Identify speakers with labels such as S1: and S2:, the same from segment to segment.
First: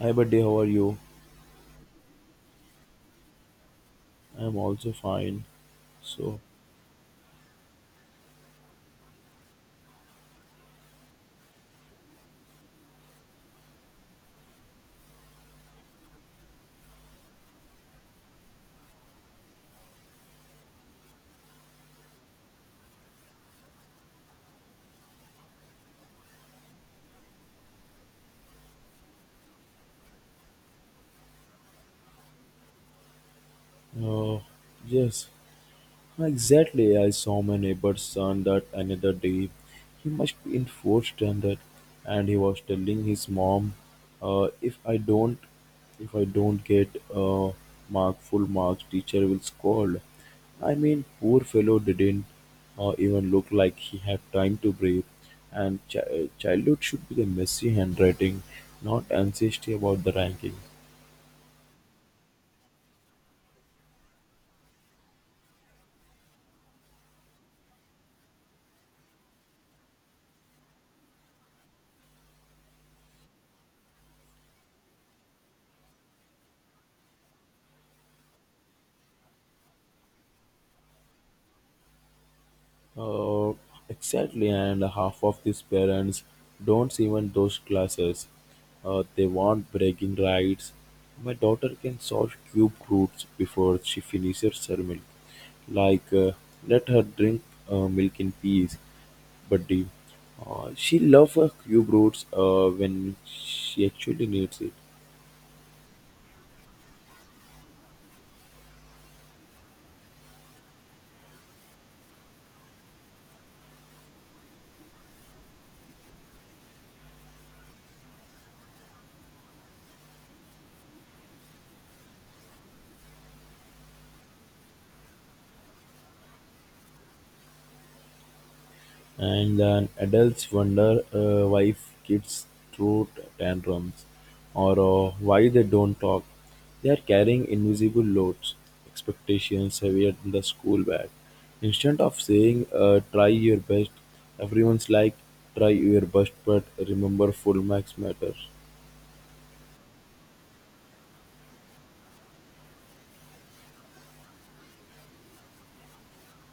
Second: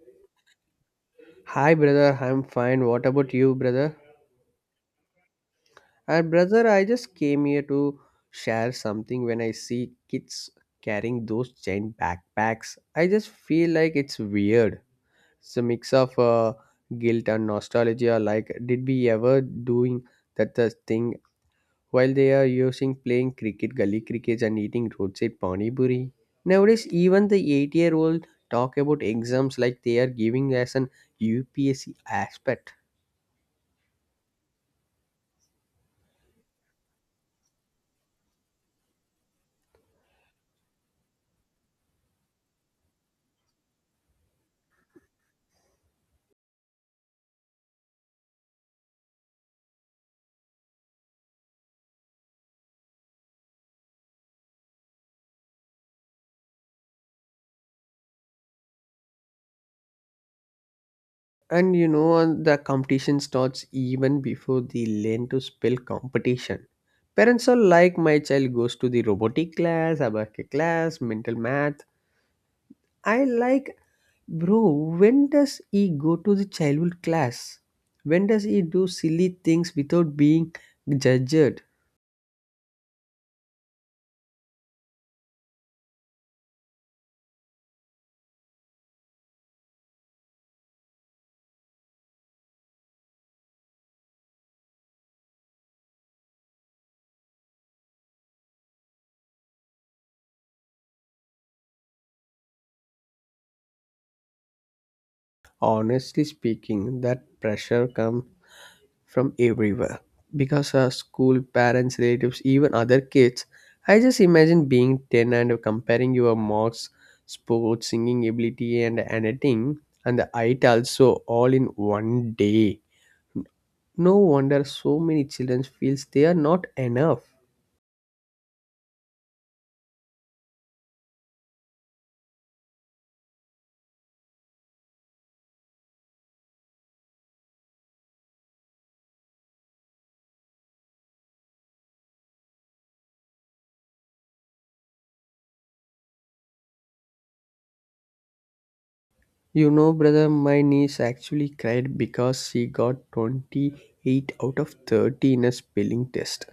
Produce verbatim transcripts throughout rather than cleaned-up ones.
S1: Hi, buddy. How are you?
S2: Hi, brother. I'm fine. What about you, brother?
S1: I'm also fine.
S2: And
S1: So,
S2: brother, I just came here to share something. When I see kids carrying those giant backpacks, I just feel like it's weird. It's a mix of uh, guilt and nostalgia. Like, did we ever doing that the thing while they are using playing cricket, gully crickets, and eating roadside pani puri? Nowadays, even the eight-year-old talk about exams like they are giving as an U P S C aspect.
S1: uh, yes, Huh, exactly. I saw my neighbor's son that another day. He must be in fourth standard, and he was telling his mom, uh, "If I don't, if I don't get uh, mark full marks, teacher will scold." I mean, poor fellow didn't uh, even look like he had time to breathe. And chi- childhood should be the messy handwriting, not anxiety about the ranking.
S2: And you know, and the competition starts even before the learn to spell competition. Parents are like, my child goes to the robotic class, abacus class, mental math. I like, bro, when does he go to the childhood class? When does he do silly things without being judged?
S1: Uh, exactly, and half of these parents don't even those classes. Uh, they want bragging rights. My daughter can solve cube roots before she finishes her milk. Like, uh, let her drink uh, milk in peace, but the, uh, she loves her cube roots uh, when she actually needs it.
S2: Honestly speaking, that pressure comes from everywhere because our school, parents, relatives, even other kids. I just imagine being ten and comparing your marks, sports, singing ability, and anything, and the height also, all in one day. No wonder so many children feels they are not enough.
S1: And then adults wonder uh, why kids throw tantrums or uh, why they don't talk. They are carrying invisible loads, expectations heavier than the school bag. Instead of saying, uh, try your best, everyone's like, try your best, but remember full marks matter.
S2: You know, brother, my niece actually cried because she got twenty-eight out of thirty in a spelling test.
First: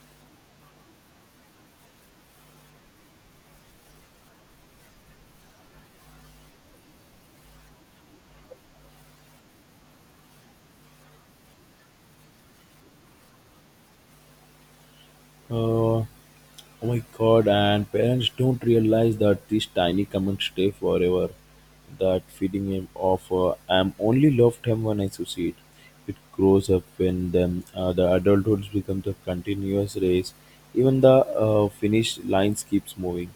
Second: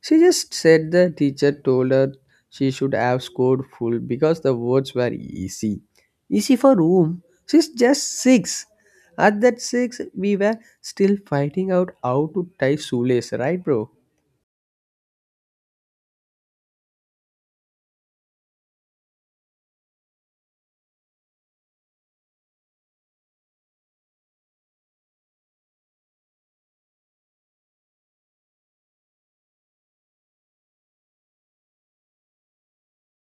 S2: She just said the teacher told her she should have scored full because the words were easy. Easy for whom? She's just six. At that six, we were still fighting out how to tie shoelace, right, bro?
S1: Uh, Oh my god, and parents don't realize that these tiny comments stay forever. That feeding him of uh, I'm only loved him when I succeed. It grows up in them. Uh, the adulthoods becomes a continuous race. Even the uh, finish lines keeps moving.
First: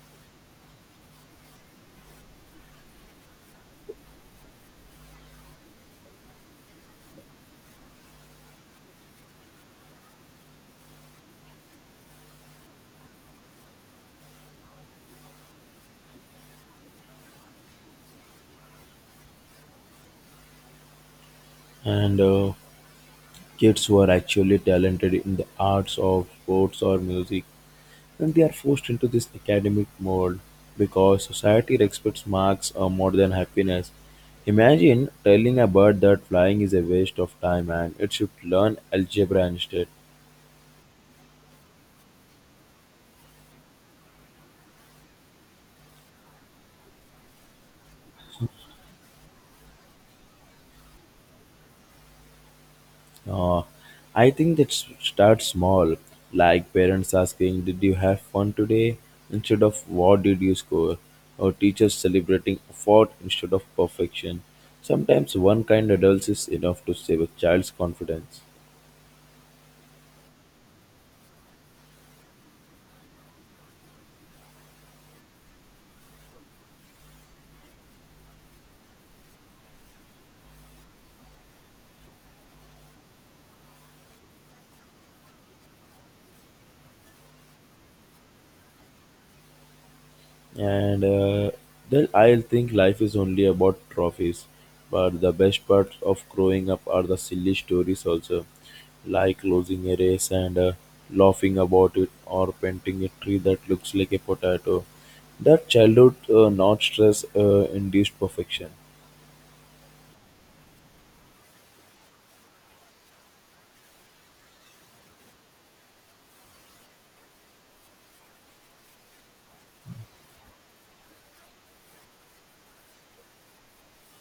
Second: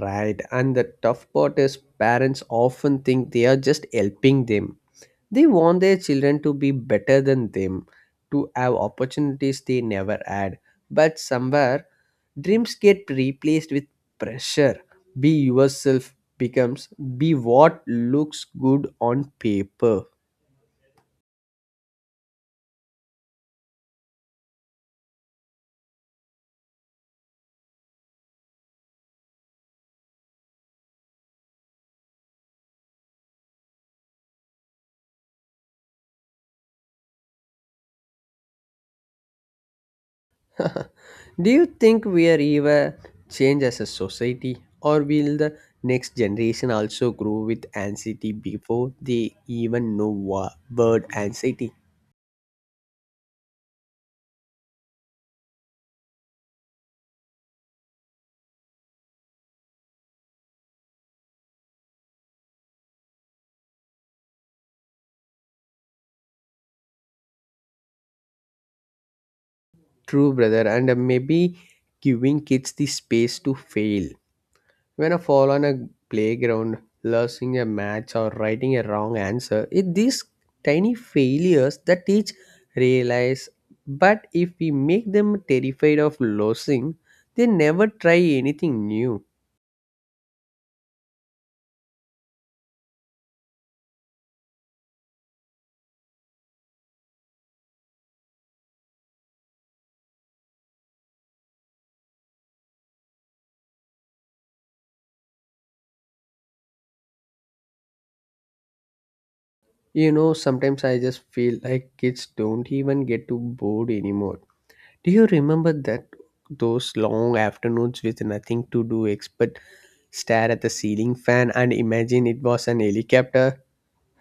S2: Right, and the tough part is parents often think they are just helping them. They want their children to be better than them, to have opportunities they never had. But somewhere, dreams get replaced with pressure. Be yourself becomes be what looks good on paper.
S1: And uh, kids who are actually talented in the arts of sports or music, and they are forced into this academic mold because society expects marks uh, more than happiness. Imagine telling a bird that flying is a waste of time and it should learn algebra instead.
S2: Do you think we are ever change as a society, or will the next generation also grow with anxiety before they even know what word anxiety?
S1: Uh, I think that s- starts small, like parents asking, did you have fun today, instead of what did you score? Or teachers celebrating effort instead of perfection. Sometimes one kind adult is enough to save a child's confidence.
S2: True, brother, and uh, maybe giving kids the space to fail. When a fall on a playground, losing a match, or writing a wrong answer, it these tiny failures that teach realize. But if we make them terrified of losing, they never try anything new.
S1: and uh, then I'll think life is only about trophies. But the best parts of growing up are the silly stories also, like losing a race and uh, laughing about it, or painting a tree that looks like a potato. That childhood, uh, not stress uh, induced perfection.
S2: You know, sometimes I just feel like kids don't even get to bored anymore. Do you remember that those long afternoons with nothing to do except stare at the ceiling fan and imagine it was an helicopter?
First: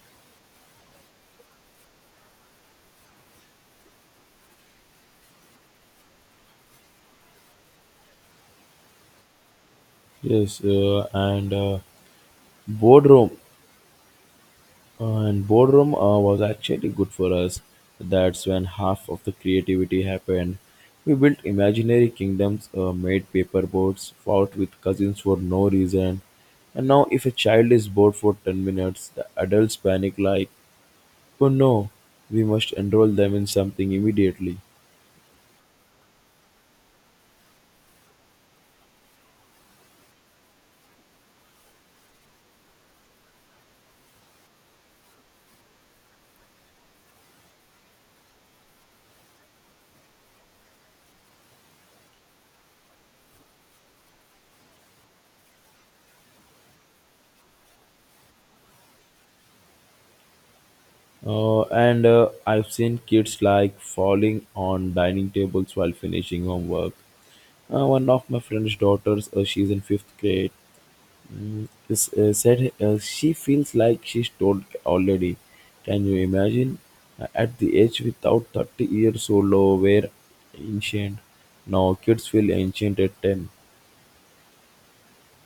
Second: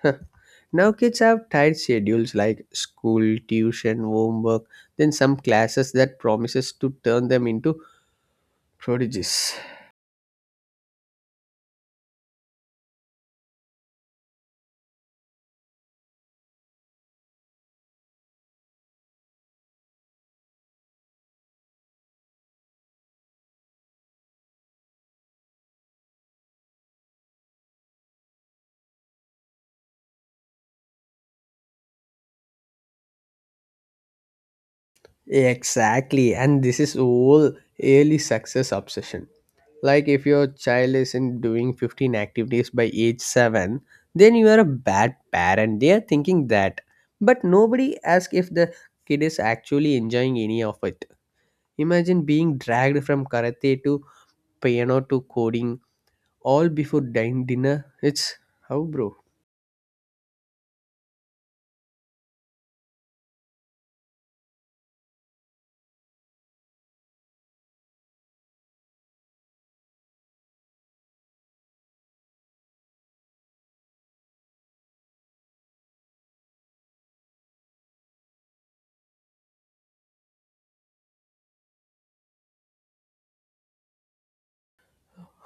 S2: Now kids have tight schedules like school, tuition, homework, then some classes that promises to turn them into prodigies.
S1: Yes, uh, and uh, boardroom And boredom uh, was actually good for us. That's when half of the creativity happened. We built imaginary kingdoms, uh, made paper boats, fought with cousins for no reason. And now, if a child is bored for ten minutes, the adults panic like, oh no, we must enroll them in something immediately.
S2: Exactly, and this is all early success obsession. Like if your child isn't doing fifteen activities by age seven, then you are a bad parent, they are thinking that. But nobody asks if the kid is actually enjoying any of it. Imagine being dragged from karate to piano to coding, all before din- dinner. It's how, bro?
S1: Uh, and uh, I've seen kids like falling on dining tables while finishing homework. Uh, one of my friend's daughters, uh, she's in fifth grade. Mm, s- uh, said uh, she feels like she's told already. Can you imagine? Uh, At the age without thirty years old, were ancient. Now kids feel ancient at ten.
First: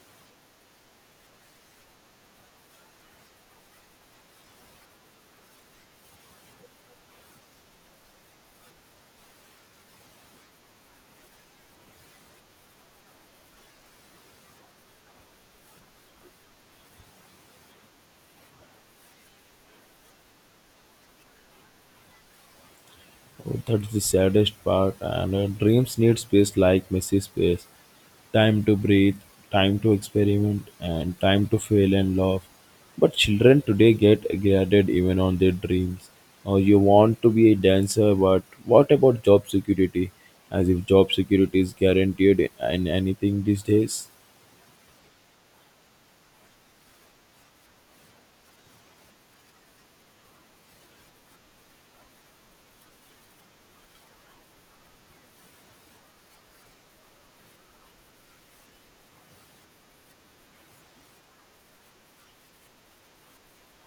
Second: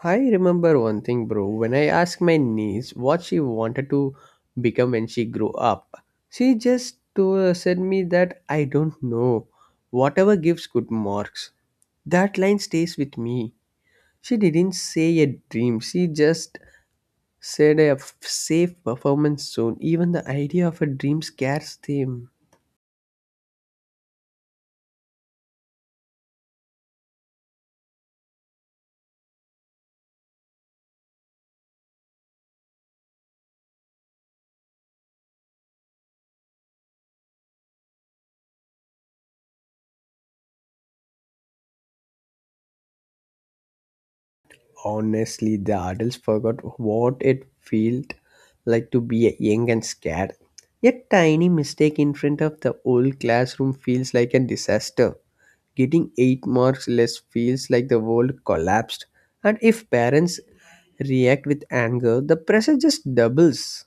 S2: I remember one thing, bro. When I asked my niece what she wanted to become when she grew up, she just to, uh, said me that I don't know. Whatever gives good marks. That line stays with me. She didn't say a dream. She just said a f- safe performance zone. Even the idea of a dream scares them.
S1: That's the saddest part, and uh, dreams need space like messy space. Time to breathe, time to experiment, and time to fail and laugh. But children today get graded even on their dreams. Or you want to be a dancer, but what about job security? As if job security is guaranteed in anything these days.
S2: Honestly, the adults forgot what it felt like to be young and scared. A tiny mistake in front of the whole classroom feels like a disaster. Getting eight marks less feels like the world collapsed. And if parents react with anger, the pressure just doubles.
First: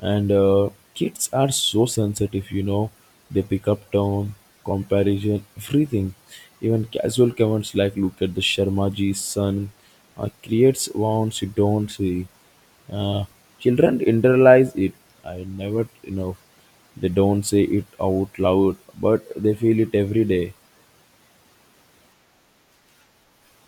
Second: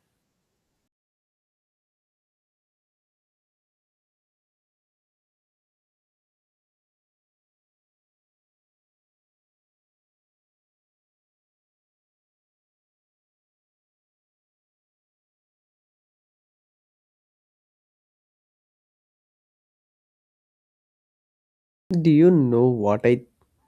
S1: and uh, kids are so sensitive, you know, they pick up tone, comparison, everything. Even casual comments like look at the sharmaji's son uh, creates wounds you don't see. uh, Children internalize it. I never you know They don't say it out loud, but they feel it every day.
S2: Do you know what I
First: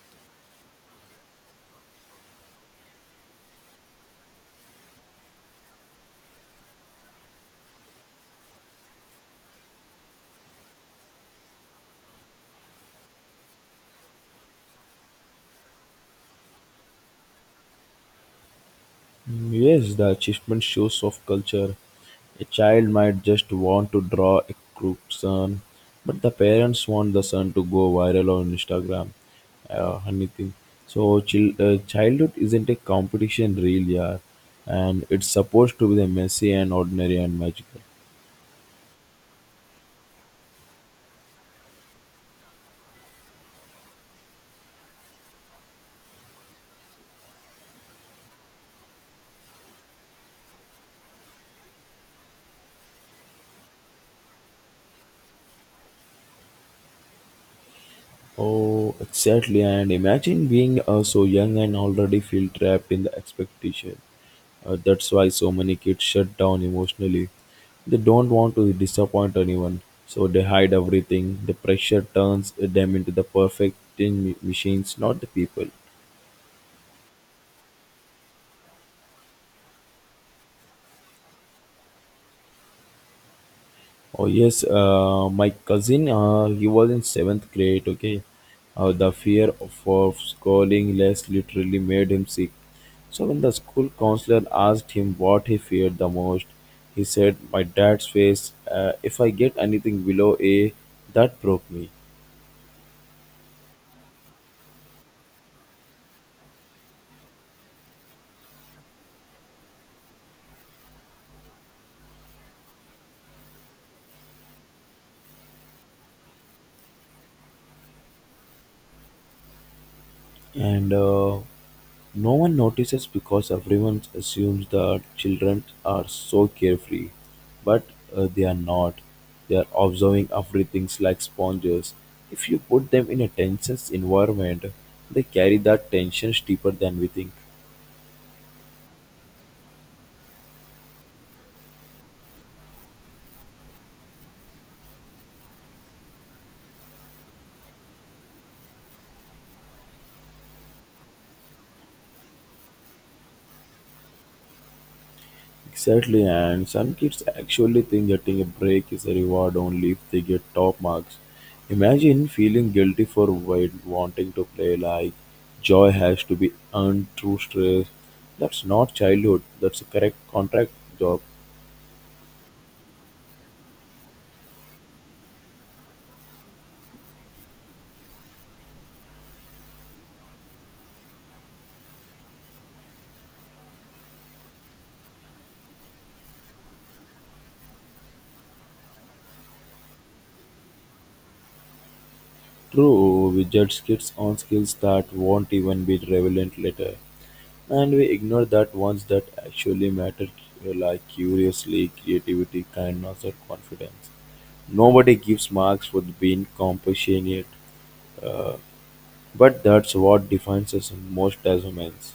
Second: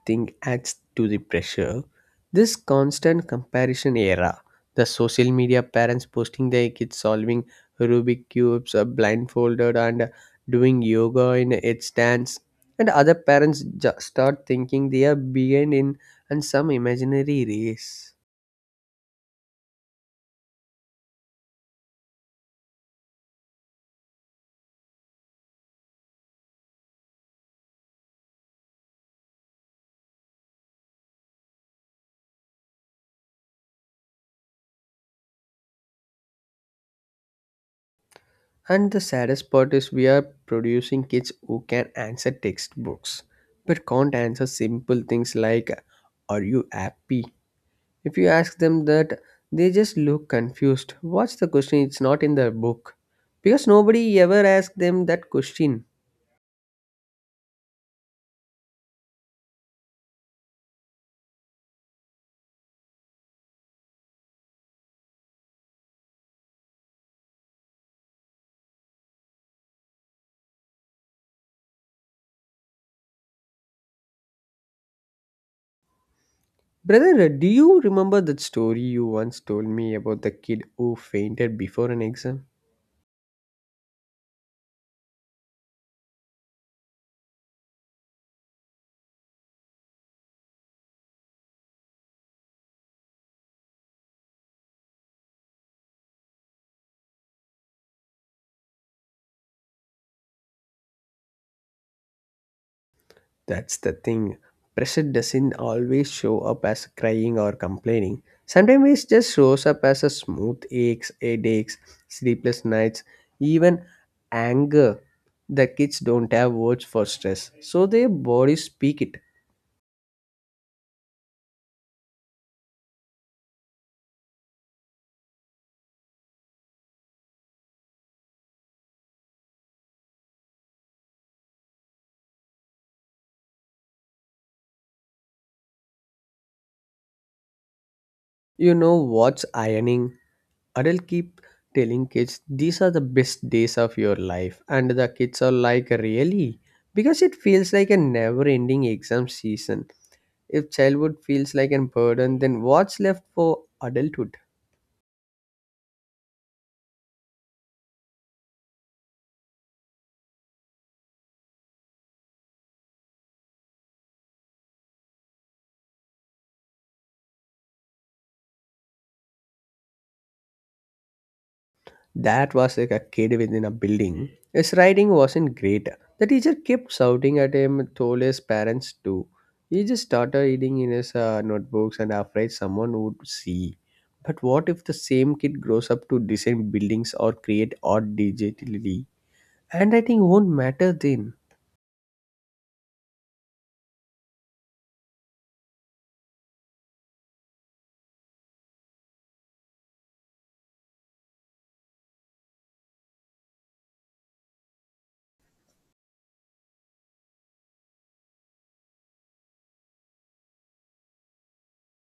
S2: think adds to the pressure? This constant comparison era. The social media parents posting their kids solving Rubik cubes, uh, blindfolded, and doing yoga in headstands, and other parents ju- start thinking they are behind in and some imaginary race.
S1: Yes, the achievement shows of culture. A child might just want to draw a crook sun, but the parents want the sun to go viral on Instagram, uh, anything. So, chil- uh, childhood isn't a competition, really, yeah, and it's supposed to be the messy and ordinary and magical.
S2: And the saddest part is we are producing kids who can answer textbooks, but can't answer simple things like "Are you happy?" If you ask them that, they just look confused. What's the question? It's not in the book. Because nobody ever asked them that question.
S1: Oh, exactly. And imagine being uh, so young and already feel trapped in the expectation. Uh, that's why so many kids shut down emotionally. They don't want to disappoint anyone, so they hide everything. The pressure turns them into the perfect machines, not the people.
S2: Brother, do you remember that story you once told me about the kid who fainted before an exam?
S1: Oh yes, uh, my cousin, uh, he was in seventh grade. Okay, uh, the fear of, of scoring less literally made him sick. So when the school counselor asked him what he feared the most, he said, "My dad's face. Uh, if I get anything below A, that broke me."
S2: That's the thing. Pressure doesn't always show up as crying or complaining. Sometimes it just shows up as a smooth aches, headaches, sleepless nights, even anger. The kids don't have words for stress, so their bodies speak it.
S1: And uh, no one notices because everyone assumes that children are so carefree, but uh, they are not. They are observing everything like sponges. If you put them in a tense environment, they carry that tension deeper than we think.
S2: You know what's ironing? Adults keep telling kids these are the best days of your life, and the kids are like, really? Because it feels like a never ending exam season. If childhood feels like a burden, then what's left for adulthood?
S1: Exactly, and some kids actually think getting a break is a reward only if they get top marks. Imagine feeling guilty for wa- wanting to play like joy has to be earned through stress. That's not childhood, that's a correct contract job.
S2: That was like a kid within a building. His writing wasn't great. The teacher kept shouting at him, told his parents too. He just started reading in his uh, notebooks and afraid someone would see. But what if the same kid grows up to design buildings or create art digitally? Handwriting won't matter then.
S1: True, we judge kids on skills that won't even be relevant later, and we ignore that ones that actually matter, uh, like curiously, creativity, kindness, or confidence. Nobody gives marks for being compassionate, uh, but that's what defines us most as humans.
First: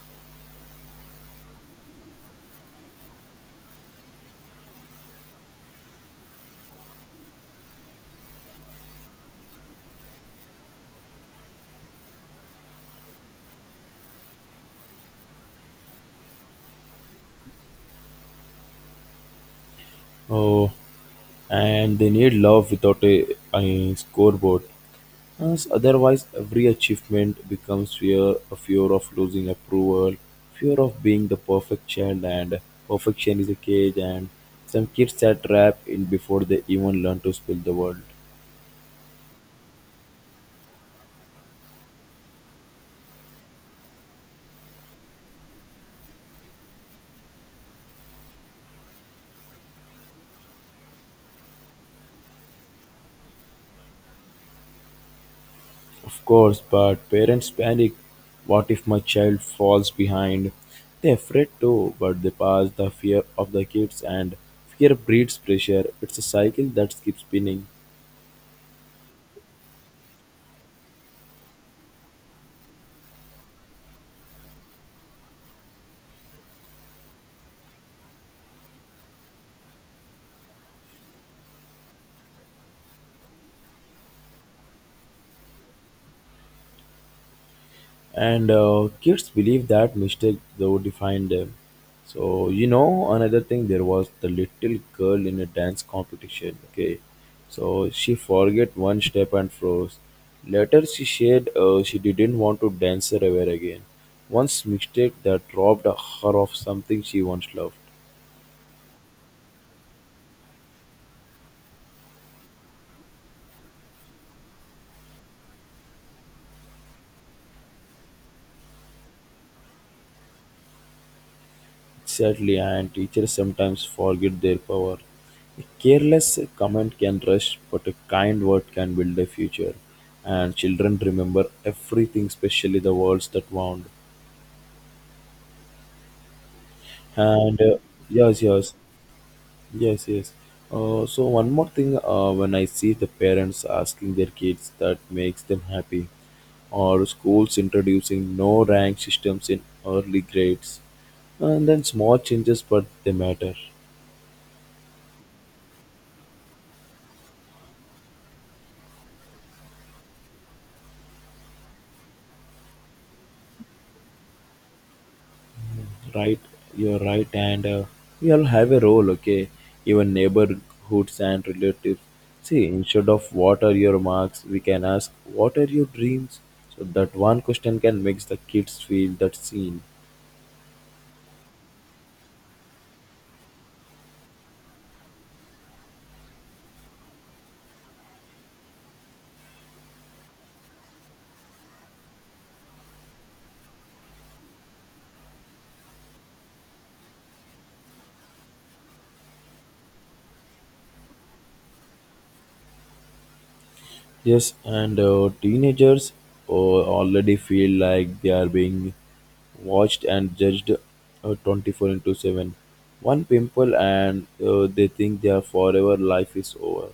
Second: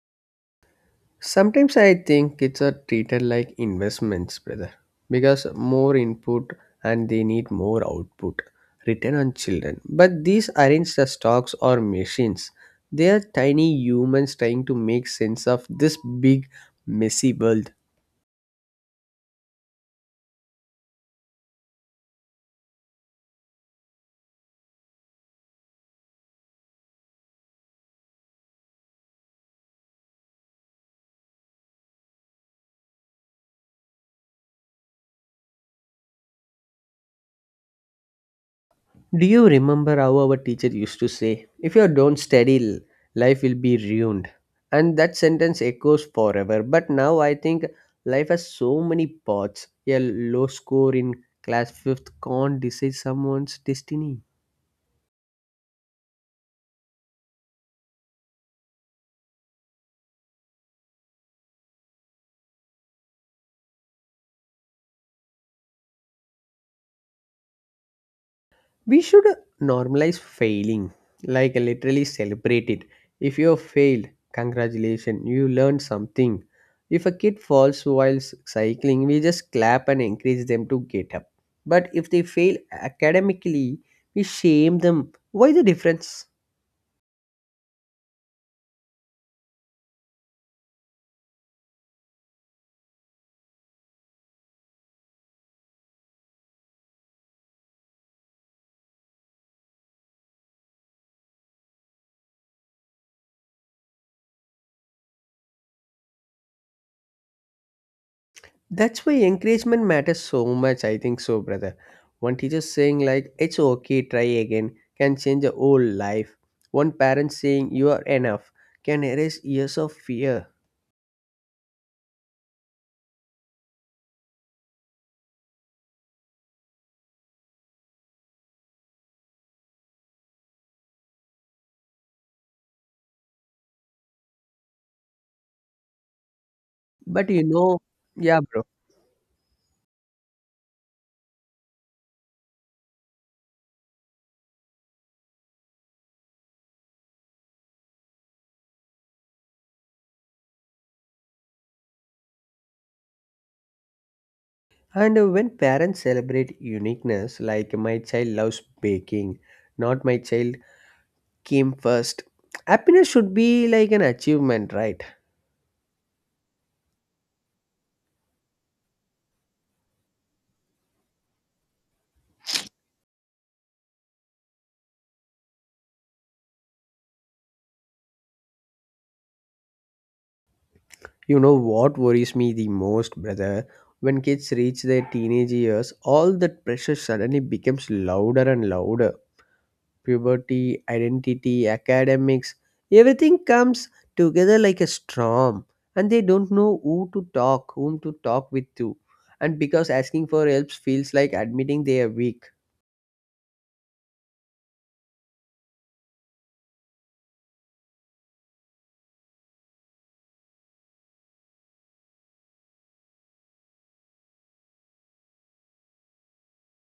S2: Sometimes I think it's a treated like investments, brother, because more input and they need more output, return on children. But these aren't the stocks or machines. They are tiny humans trying to make sense of this big messy world.
S1: Oh, and they need love without a, a scoreboard. As otherwise, every achievement becomes fear, a fear of losing approval, fear of being the perfect child, and perfection is a cage. And some kids are trapped in before they even learn to speak the word.
S2: Do you remember how our teacher used to say, if you don't study, l- life will be ruined? And that sentence echoes forever. But now I think life has so many paths. A low score in class fifth can't decide someone's destiny.
S1: Of course, but parents panic. What if my child falls behind? They're afraid too, but they pass the fear of the kids, and fear breeds pressure. It's a cycle that keeps spinning.
S2: We should normalize failing, like literally celebrate it. If you failed, congratulations, you learned something. If a kid falls while s- cycling, we just clap and encourage them to get up. But if they fail academically, we shame them. Why the difference?
S1: and uh, kids believe that mistake though define them. So you know, another thing, there was the little girl in a dance competition, okay, so she forget one step and froze. Later she said uh, she didn't want to dance ever again. Once mistake that robbed her of something she once loved.
S2: That's why encouragement matters so much, I think so, brother. One teacher saying like it's okay, try again, can change a whole life. One parent saying you are enough can erase years of fear.
S1: Sadly, and teachers sometimes forget their power. A careless comment can rush, but a kind word can build a future. And children remember everything, especially the words that wound.
S2: But you
S1: And uh,
S2: know, yeah,
S1: Yes,
S2: bro.
S1: yes, yes, yes. Uh, so one more thing, uh, when I see the parents asking their kids, that makes them happy. Or schools introducing no rank systems in early grades. And then small changes, but they matter.
S2: And uh, when parents celebrate uniqueness, like my child loves baking, not my child came first, happiness should be like an achievement, right?
S1: Right, your right, and uh, we all have a role, okay, even neighborhoods and relatives. See, instead of what are your marks, we can ask what are your dreams, so that one question can makes the kids feel that seen.
S2: You know what worries me the most, brother? When kids reach their teenage years, all that pressure suddenly becomes louder and louder. Puberty, identity, academics, everything comes together like a storm, and they don't know who to talk, whom to talk with to. And because asking for help feels like admitting they are weak.
S1: Yes, and uh, teenagers uh, already feel like they are being watched and judged uh, twenty-four into seven. One pimple, and uh, they think their forever life is over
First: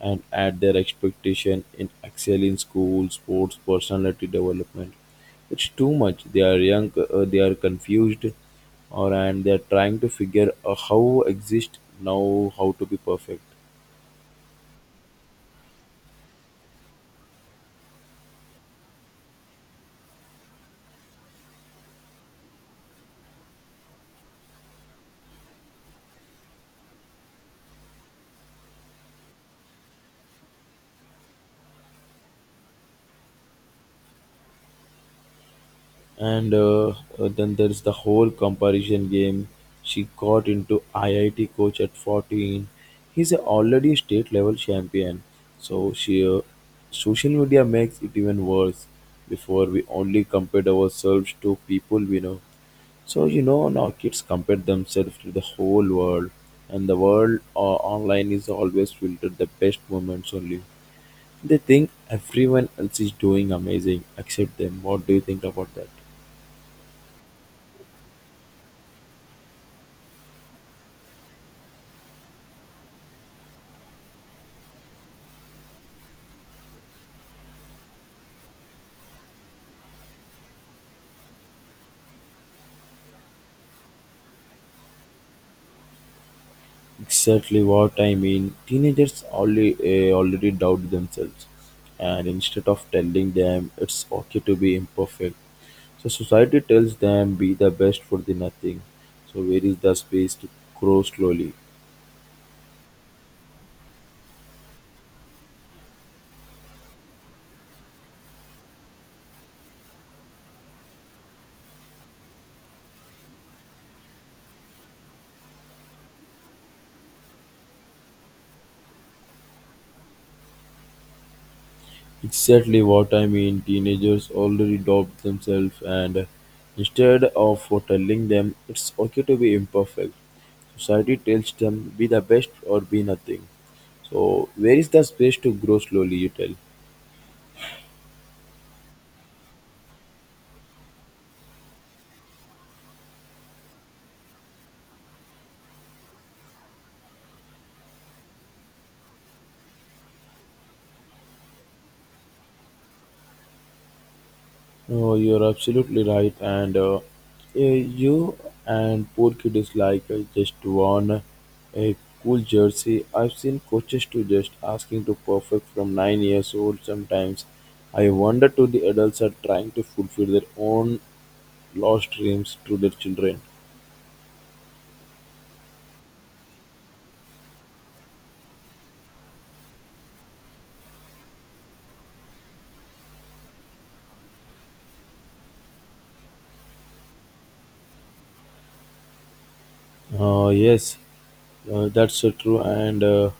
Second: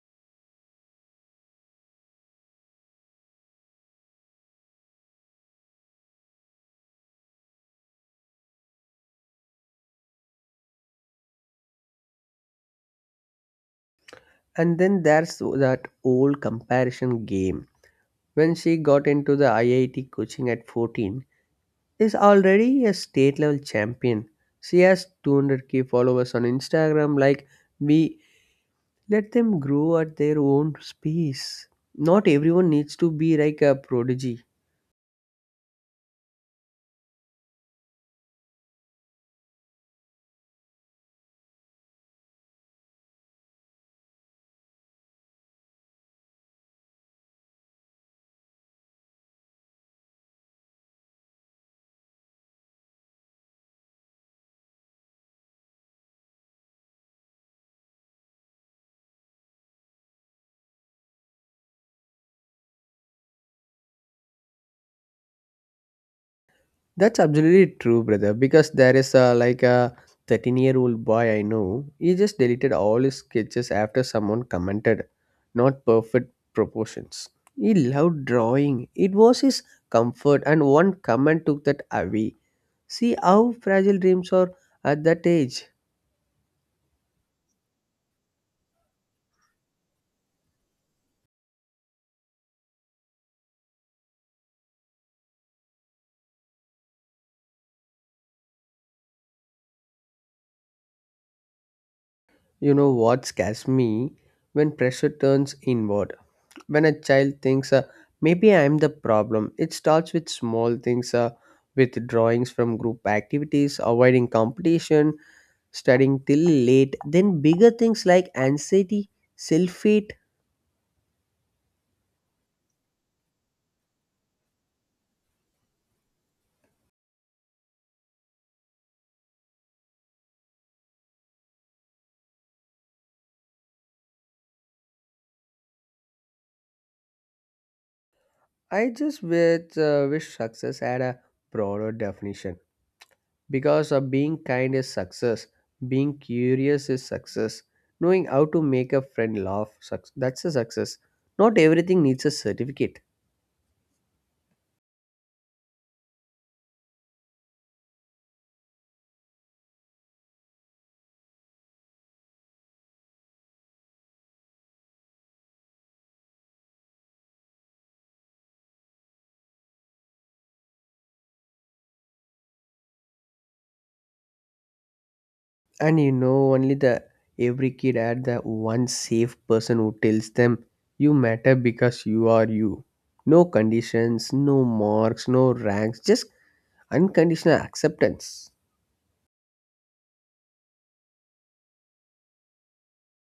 S1: and add their expectation in excel in school, sports, personality development. It's too much. They are young, uh, they are confused, or and they are trying to figure uh, how exist now, how to be perfect.
S2: And then there's that old comparison game. When she got into the I I T coaching at fourteen, is already a state level champion. She has two hundred k followers on Instagram like me. Let them grow at their own pace. Not everyone needs to be like a prodigy.
S1: And uh, uh, Then there's the whole comparison game. She got into I I T coach at fourteen. He's a already state level champion. So she, uh, social media makes it even worse. Before we only compared ourselves to people we know. So you know now kids compare themselves to the whole world, and the world uh, online is always filtered the best moments only. They think everyone else is doing amazing except them. What do you think about that?
S2: That's absolutely true, brother. Because there is a like a thirteen year old boy I know. He just deleted all his sketches after someone commented, not perfect proportions. He loved drawing. It was his comfort, and one comment took that away. See how fragile dreams are at that age.
S1: Exactly what I mean. Teenagers only uh, already doubt themselves, and instead of telling them it's okay to be imperfect, so society tells them be the best for the nothing. So where is the space to grow slowly?
S2: You know what scares me, when pressure turns inward. When a child thinks, uh, maybe I'm the problem, it starts with small things, uh, with drawings from group activities, avoiding competition, studying till late, then bigger things like anxiety, self hate.
S1: Exactly what I mean. Teenagers already doubt themselves, and instead of for telling them it's okay to be imperfect, society tells them be the best or be nothing. So where is the space to grow slowly? You tell.
S2: I just wish, uh, wish success had a broader definition, because uh, being kind is success, being curious is success, knowing how to make a friend laugh, suc- that's a success. Not everything needs a certificate.
S1: Oh, you're absolutely right, and uh, eh, you and poor kid is like uh, just won a cool jersey. I've seen coaches to just asking to perfect from nine years old. Sometimes I wonder to the adults are trying to fulfill their own lost dreams to their children.
S2: And you know, only the every kid had the one safe person who tells them you matter because you are you. No conditions, no marks, no ranks, just unconditional acceptance.
S1: Uh, yes, uh, that's uh, true. And uh,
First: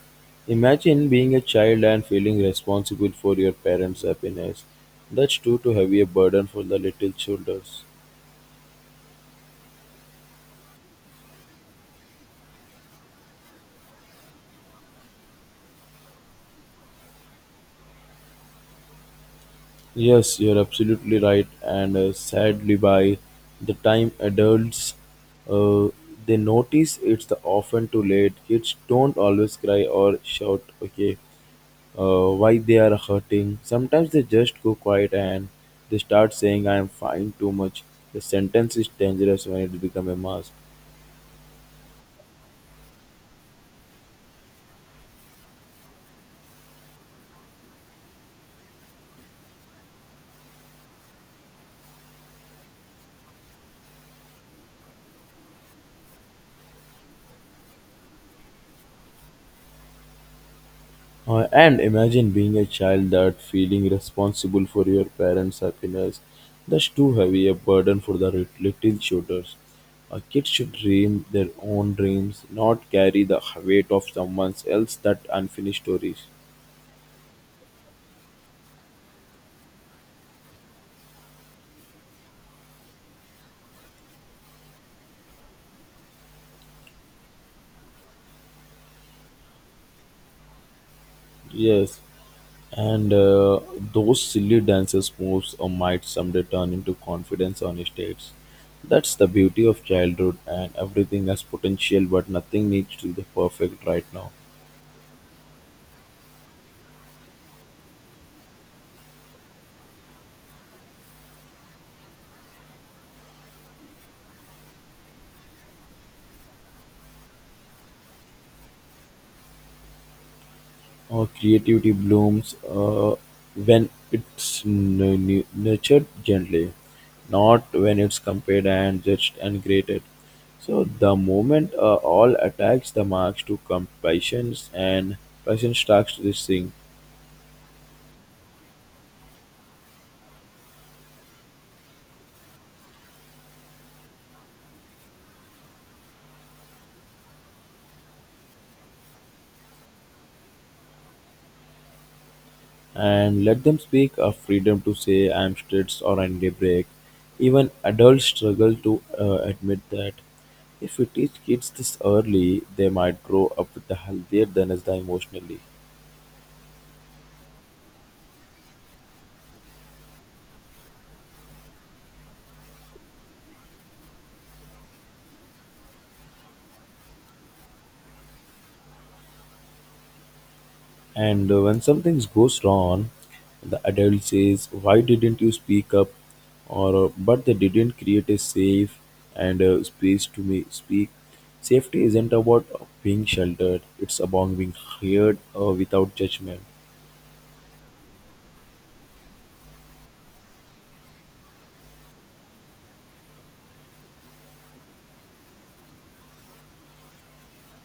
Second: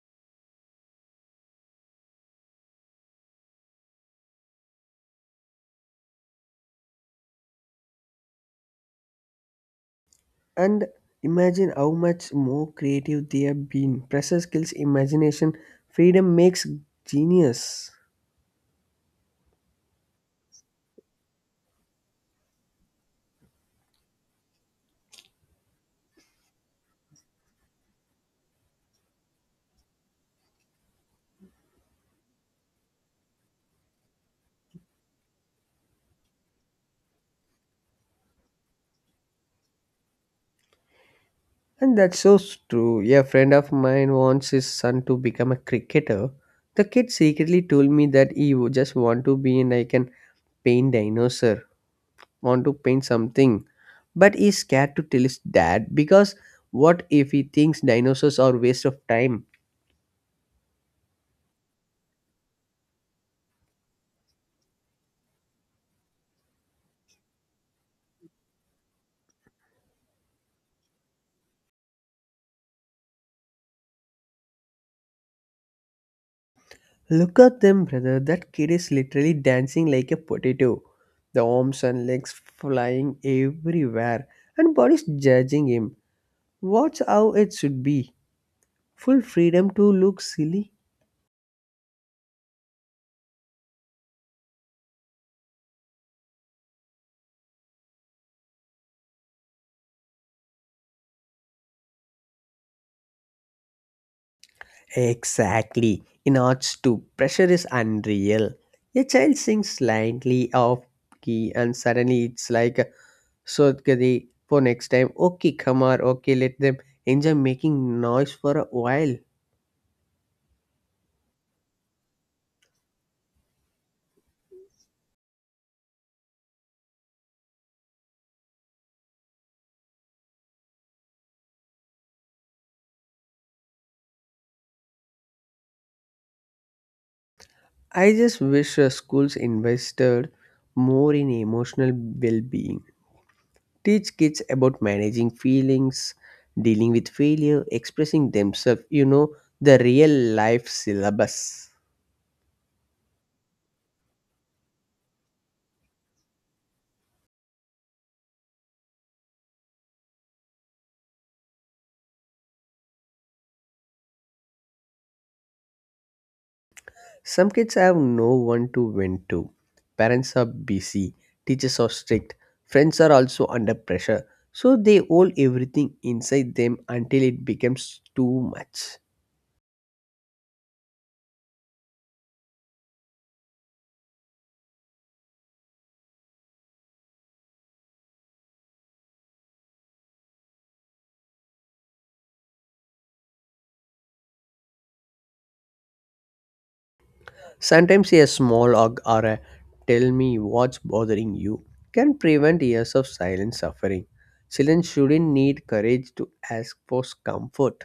S1: imagine being a child and feeling responsible for your parents' happiness. That's too too heavy a burden for the little shoulders.
S2: And imagine how much more creative they have been. Pressure skills, imagination, freedom makes genius.
S1: Yes, you're absolutely right. And uh, sadly, by the time adults uh, they notice it's the often too late. Kids don't always cry or shout. Okay, uh, why they are hurting? Sometimes they just go quiet and they start saying "I am fine" too much. The sentence is dangerous when it becomes a mask.
S2: And that's so true. A friend of mine wants his son to become a cricketer. The kid secretly told me that he would just want to be in like an paint dinosaur. Want to paint something, but is scared to tell us that because what if he thinks dinosaurs are waste of time.
S1: Uh, and imagine being a child that feeling responsible for your parents' happiness. That's too heavy a burden for the lit- little shoulders. A kid should dream their own dreams, not carry the weight of someone else that unfinished stories.
S2: Look at them, brother, that kid is literally dancing like a potato, the arms and legs flying everywhere, and body's judging him. Watch how it should be, full freedom to look silly.
S1: Yes, and uh, those silly dances moves or might someday turn into confidence on stage. That's the beauty of childhood, and everything has potential, but nothing needs to be perfect right now.
S2: Exactly. In arts too, pressure is unreal. A child sings slightly off key and suddenly it's like, So Gadi, for next time, okay, come on, okay, let them enjoy making noise for a while.
S1: Uh, creativity blooms uh, when it's nu- nu- nurtured gently, not when it's compared and judged and graded. So the moment uh, all attacks the marks to come patience and patience starts this thing
S2: I just wish uh, schools invested more in emotional well being. Teach kids about managing feelings, dealing with failure, expressing themselves, you know, the real life syllabus.
S1: and let them speak of freedom to say I'm stressed or I need a break. Even adults struggle to uh, admit that. If we teach kids this early, they might grow up with the healthier than us the emotionally.
S2: Some kids have no one to vent to. Parents are busy, teachers are strict, friends are also under pressure. So they hold everything inside them until it becomes too much.
S1: And uh, When something goes wrong, the adult says, "Why didn't you speak up?" Or, uh, but they didn't create a safe and uh, space to me speak. Safety isn't about being sheltered, it's about being heard uh, without judgment.
S2: Sometimes a small hug or a tell me what's bothering you can prevent years of silent suffering. Children shouldn't need courage to ask for comfort.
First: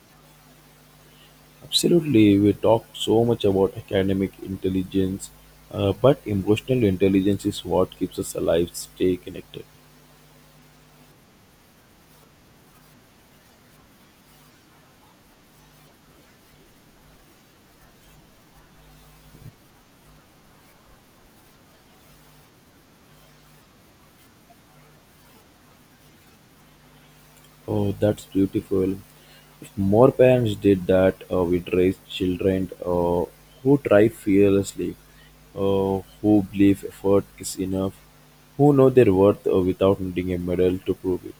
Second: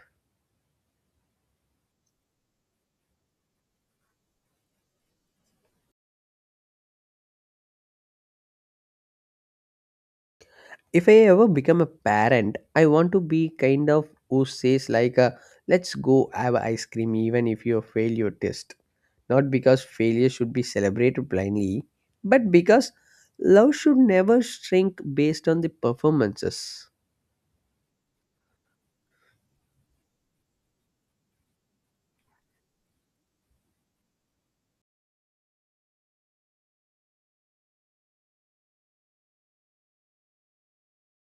S1: Absolutely, we talk so much about academic intelligence, uh, but emotional intelligence is what keeps us alive, stay connected.
S2: If I ever become a parent, I want to be kind of who says like, uh, "Let's go have ice cream, even if you fail your test." Not because failure should be celebrated blindly, but because love should never shrink based on the performances.
S1: Oh, that's beautiful. If more parents did that, uh, we'd raise children uh, who try fearlessly, uh, who believe effort is enough, who know their worth uh, without needing a medal to prove it.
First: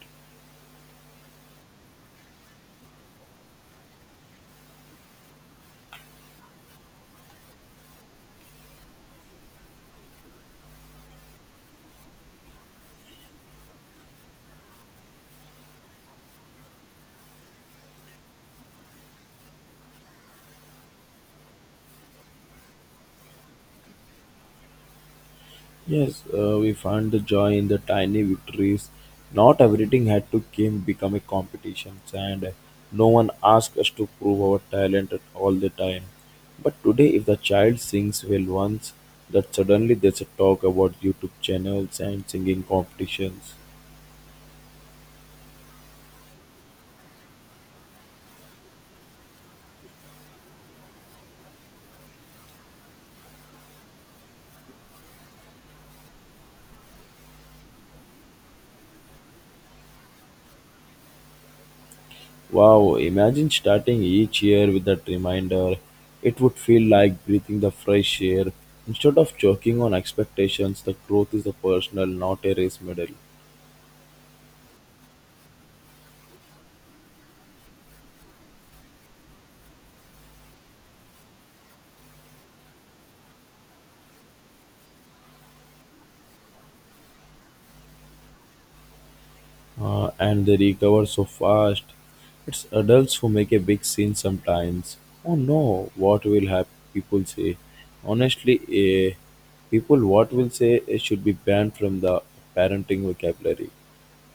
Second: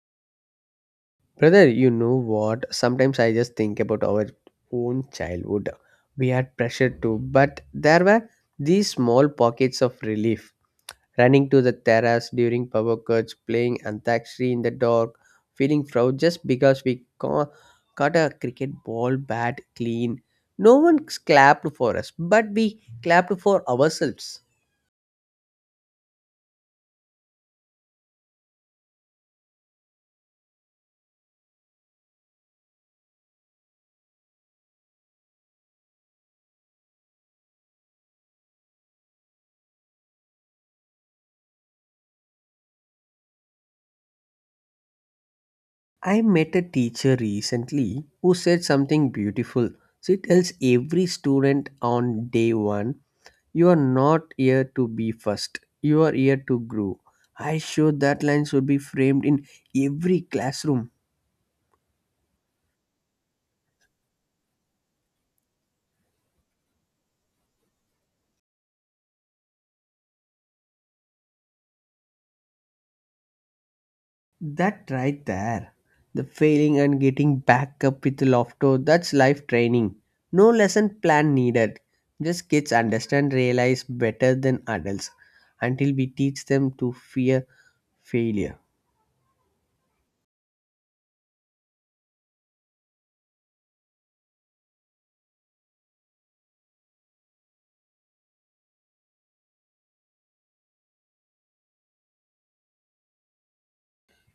S2: Brother, you know what? Sometimes I just think about our own childhood. We had pressure too, but there were these small pockets of relief running to the terrace during power cuts, playing antakshari in the dark, feeling proud just because we ca- caught a cricket ball bat clean. No one clapped for us, but we clapped for ourselves.
S1: Yes, uh, we found the joy in the tiny victories. Not everything had to came become a competition, and no one asked us to prove our talent at all the time. But today, if the child sings well once, that suddenly there's a talk about YouTube channels and singing competitions.
S2: I met a teacher recently who said something beautiful. She tells every student on day one, you are not here to be first, you are here to grow. I sure that line should be framed in every classroom.
S1: Wow, imagine starting each year with that reminder. It would feel like breathing the fresh air. Instead of choking on expectations, the growth is a personal, not a race medal.
S2: That right there. The failing and getting back up with laughter, that's life training. No lesson plan needed. Just kids understand, realize better than adults until we teach them to fear failure.
S1: Uh, and they recover so fast. It's adults who make a big scene sometimes. Oh no, what will have people say? Honestly, eh, people what will say eh, should be banned from the parenting vocabulary.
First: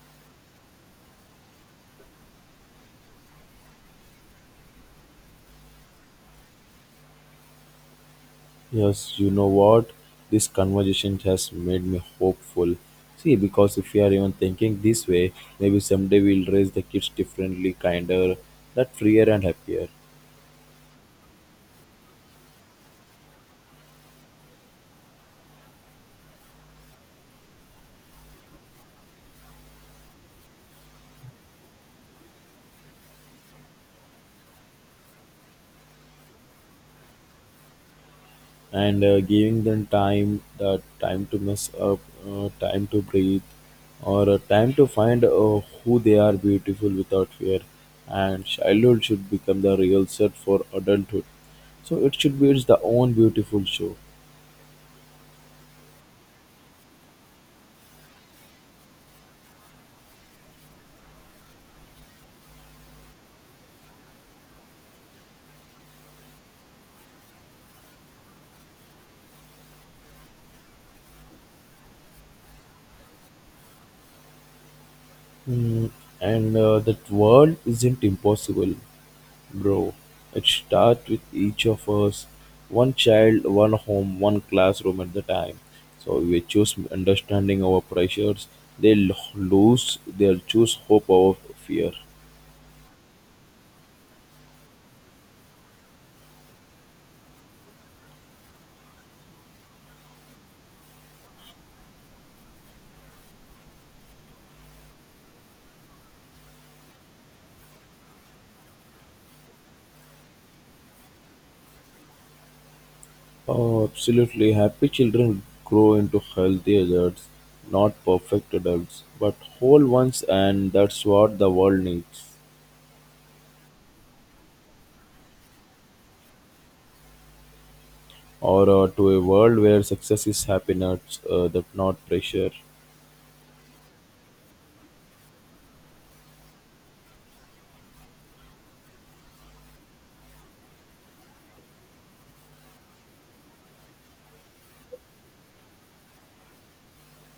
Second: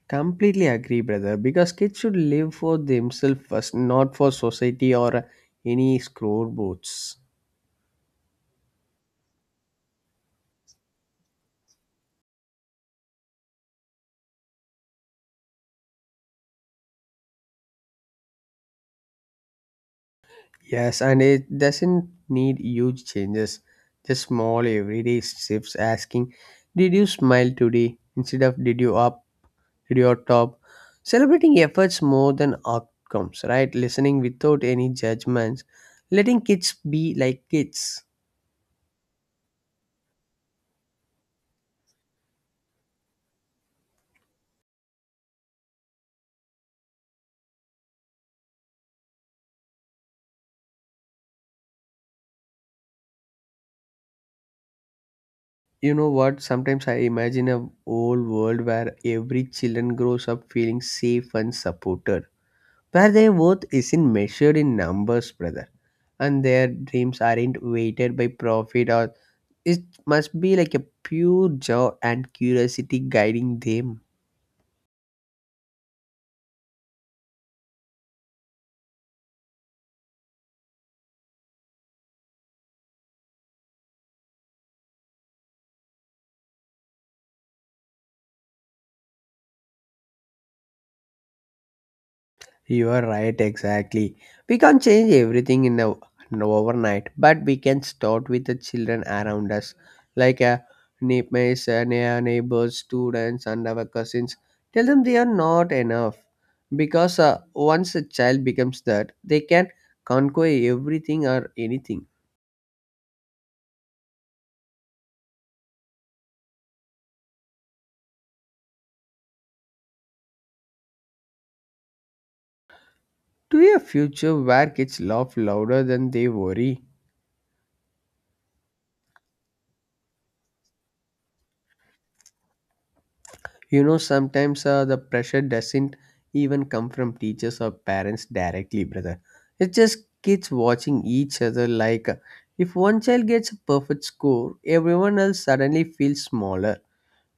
S2: Completely agree, brother, because kids should live for themselves first, not for society or any scoreboards.
S1: Yes, you know what? This conversation has made me hopeful. See, because if we are even thinking this way, maybe someday we'll raise the kids differently, kinder, not freer and happier.
S2: Yes, and it doesn't need huge changes. Just small everyday shifts asking, did you smile today? Instead of did you up? Did you top? Celebrating efforts more than outcomes, right? Listening without any judgments. Letting kids be like kids.
S1: And uh, Giving them time the time to mess up uh, time to breathe or uh, time to find uh, who they are beautiful without fear and childhood should become the real set for adulthood so it should be its the own beautiful show.
S2: You know what? Sometimes I imagine a whole world where every children grows up feeling safe and supported where their worth isn't measured in numbers, brother, and their dreams aren't weighted by profit or it must be like a pure joy and curiosity guiding them.
S1: Hmm, and uh, that world isn't impossible, Bro, it starts with each of us, one child, one home, one classroom at the time. So we choose understanding our pressures. They lo- lose, they'll choose hope over fear.
S2: You are right, exactly. We can't change everything in, a, in a overnight, but we can start with the children around us, like uh, neighbors, uh, neigh- neighbors, students, and our cousins. Tell them they are not enough, because uh, once a child becomes that, they can conquer everything or anything.
S1: Oh, absolutely. Happy children grow into healthy adults, not perfect adults, but whole ones, and that's what the world needs.
S2: To a future where kids laugh louder than they worry.
S1: Or uh, to a world where success is happiness, uh, that not pressure.
S2: You know, sometimes uh, the pressure doesn't even come from teachers or parents directly, brother. It's just kids watching each other like uh, if one child gets a perfect score, everyone else suddenly feels smaller,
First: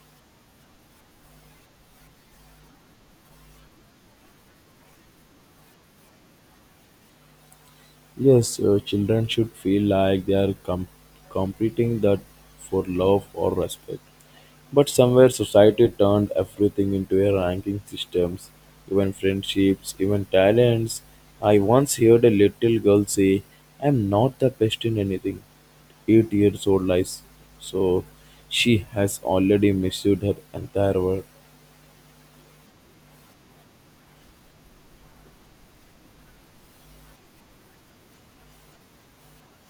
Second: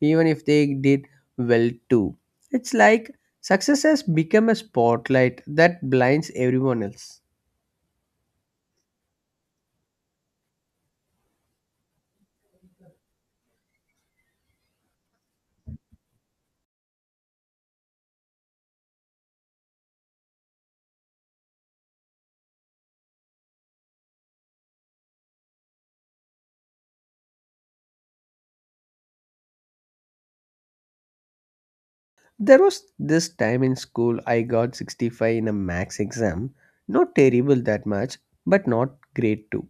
S2: even if they did well too. It's like success has become a spotlight that blinds everyone else.
S1: Yes, your children should feel like they are com- competing that for love or respect. But somewhere society turned everything into a ranking systems, even friendships, even talents. I once heard a little girl say, "I'm not the best in anything." Eight years old lies, so she has already misused her entire world.
S2: There was this time in school I got sixty-five in a max exam. Not terrible that much, but not great too.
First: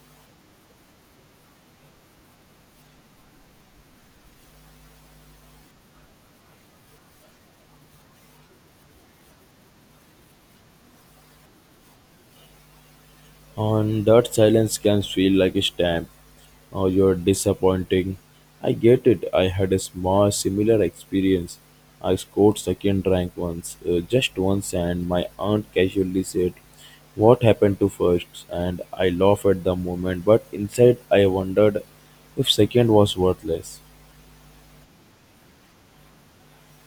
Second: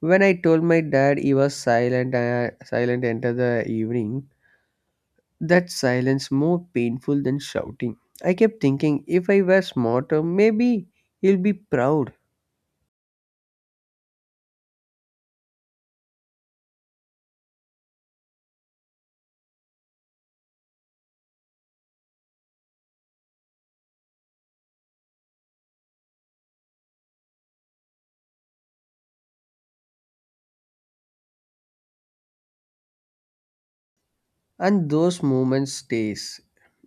S2: When I told my dad he was silent, uh, silent enter the evening, that silence more painful than shouting. I kept thinking if I were smarter, maybe he'll be proud.
S1: And that silence can feel like a stamp or you're disappointing. I get it. I had a small similar experience. I scored second rank once, uh, just once, and my aunt casually said, "What happened to first?" And I laughed at the moment, but inside I wondered if second was worthless.
S2: And those moments stays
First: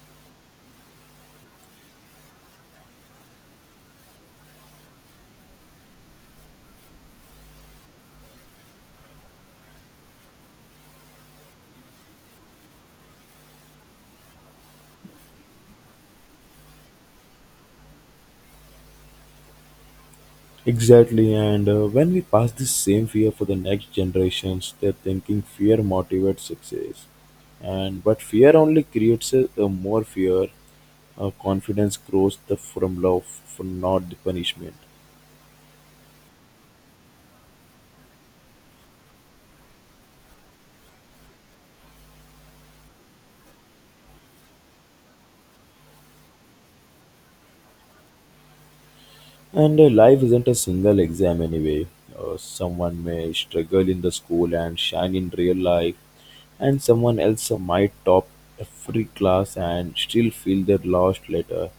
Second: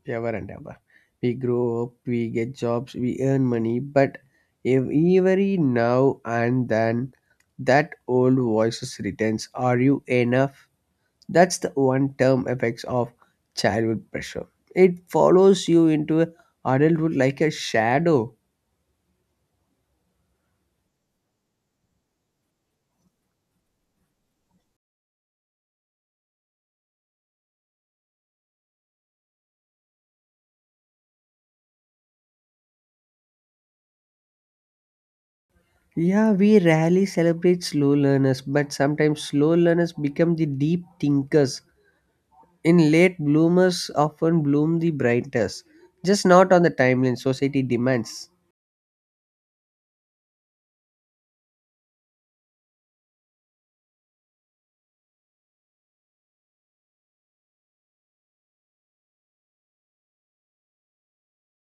S2: ever and ever. We grow up, we get jobs, we earn money, but if every now and then that old voice returns, are you enough? That's the one term effects of childhood pressure. It follows you into adulthood like a shadow.
S1: Exactly, and uh, when we pass this same fear for the next generations, they're thinking fear motivates success, and but fear only creates a, a more fear. Uh, confidence grows the from love, from not the punishment.
S2: Yeah, we rarely celebrate slow learners, but sometimes slow learners become the deep thinkers. In late bloomers often bloom the brightest, just not on the timeline society demands.
S1: And uh, Life isn't a single exam anyway. Uh, someone may struggle in the school and shine in real life, and someone else might top every class and still feel they're lost later.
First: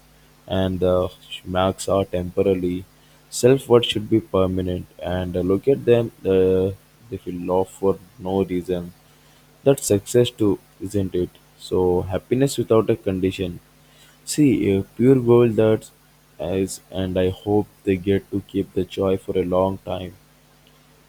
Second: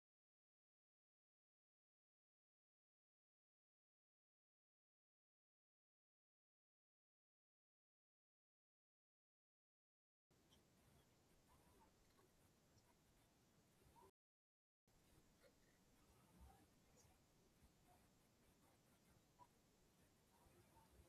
S1: And the marks are temporary. Self worth should be permanent. And uh, look at them, uh, they feel off for no reason. That's success too, isn't it? So, happiness without a condition. See, a pure gold that is, and I hope they get to keep the joy for a long time.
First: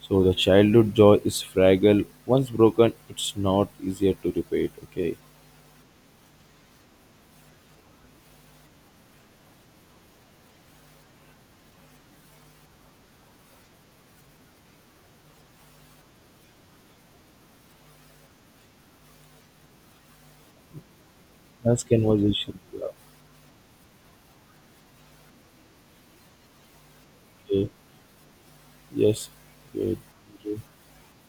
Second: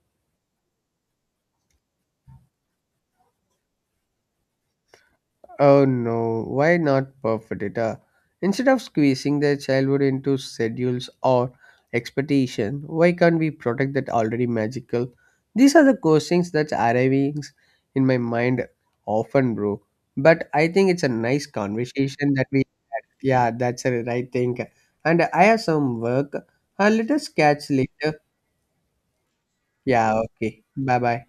S1: So the childhood joy is fragile. Once broken, it's not easier to repair. It, Okay.
S2: Oh no, why not perfect data? Instead of squeezing their childhood into schedules or expectation, why can't we protect that already magical? These are the questions that arriving in my mind often, bro. But I think it's a nice
S1: Nice
S2: conversation that
S1: conversation.
S2: we
S1: Yeah.
S2: had. Yeah, that's a right thing. And I have some work. Uh, let us
S1: Okay.
S2: catch later.
S1: Yes. Good.
S2: Yeah,
S1: Thank you.
S2: okay. Bye bye.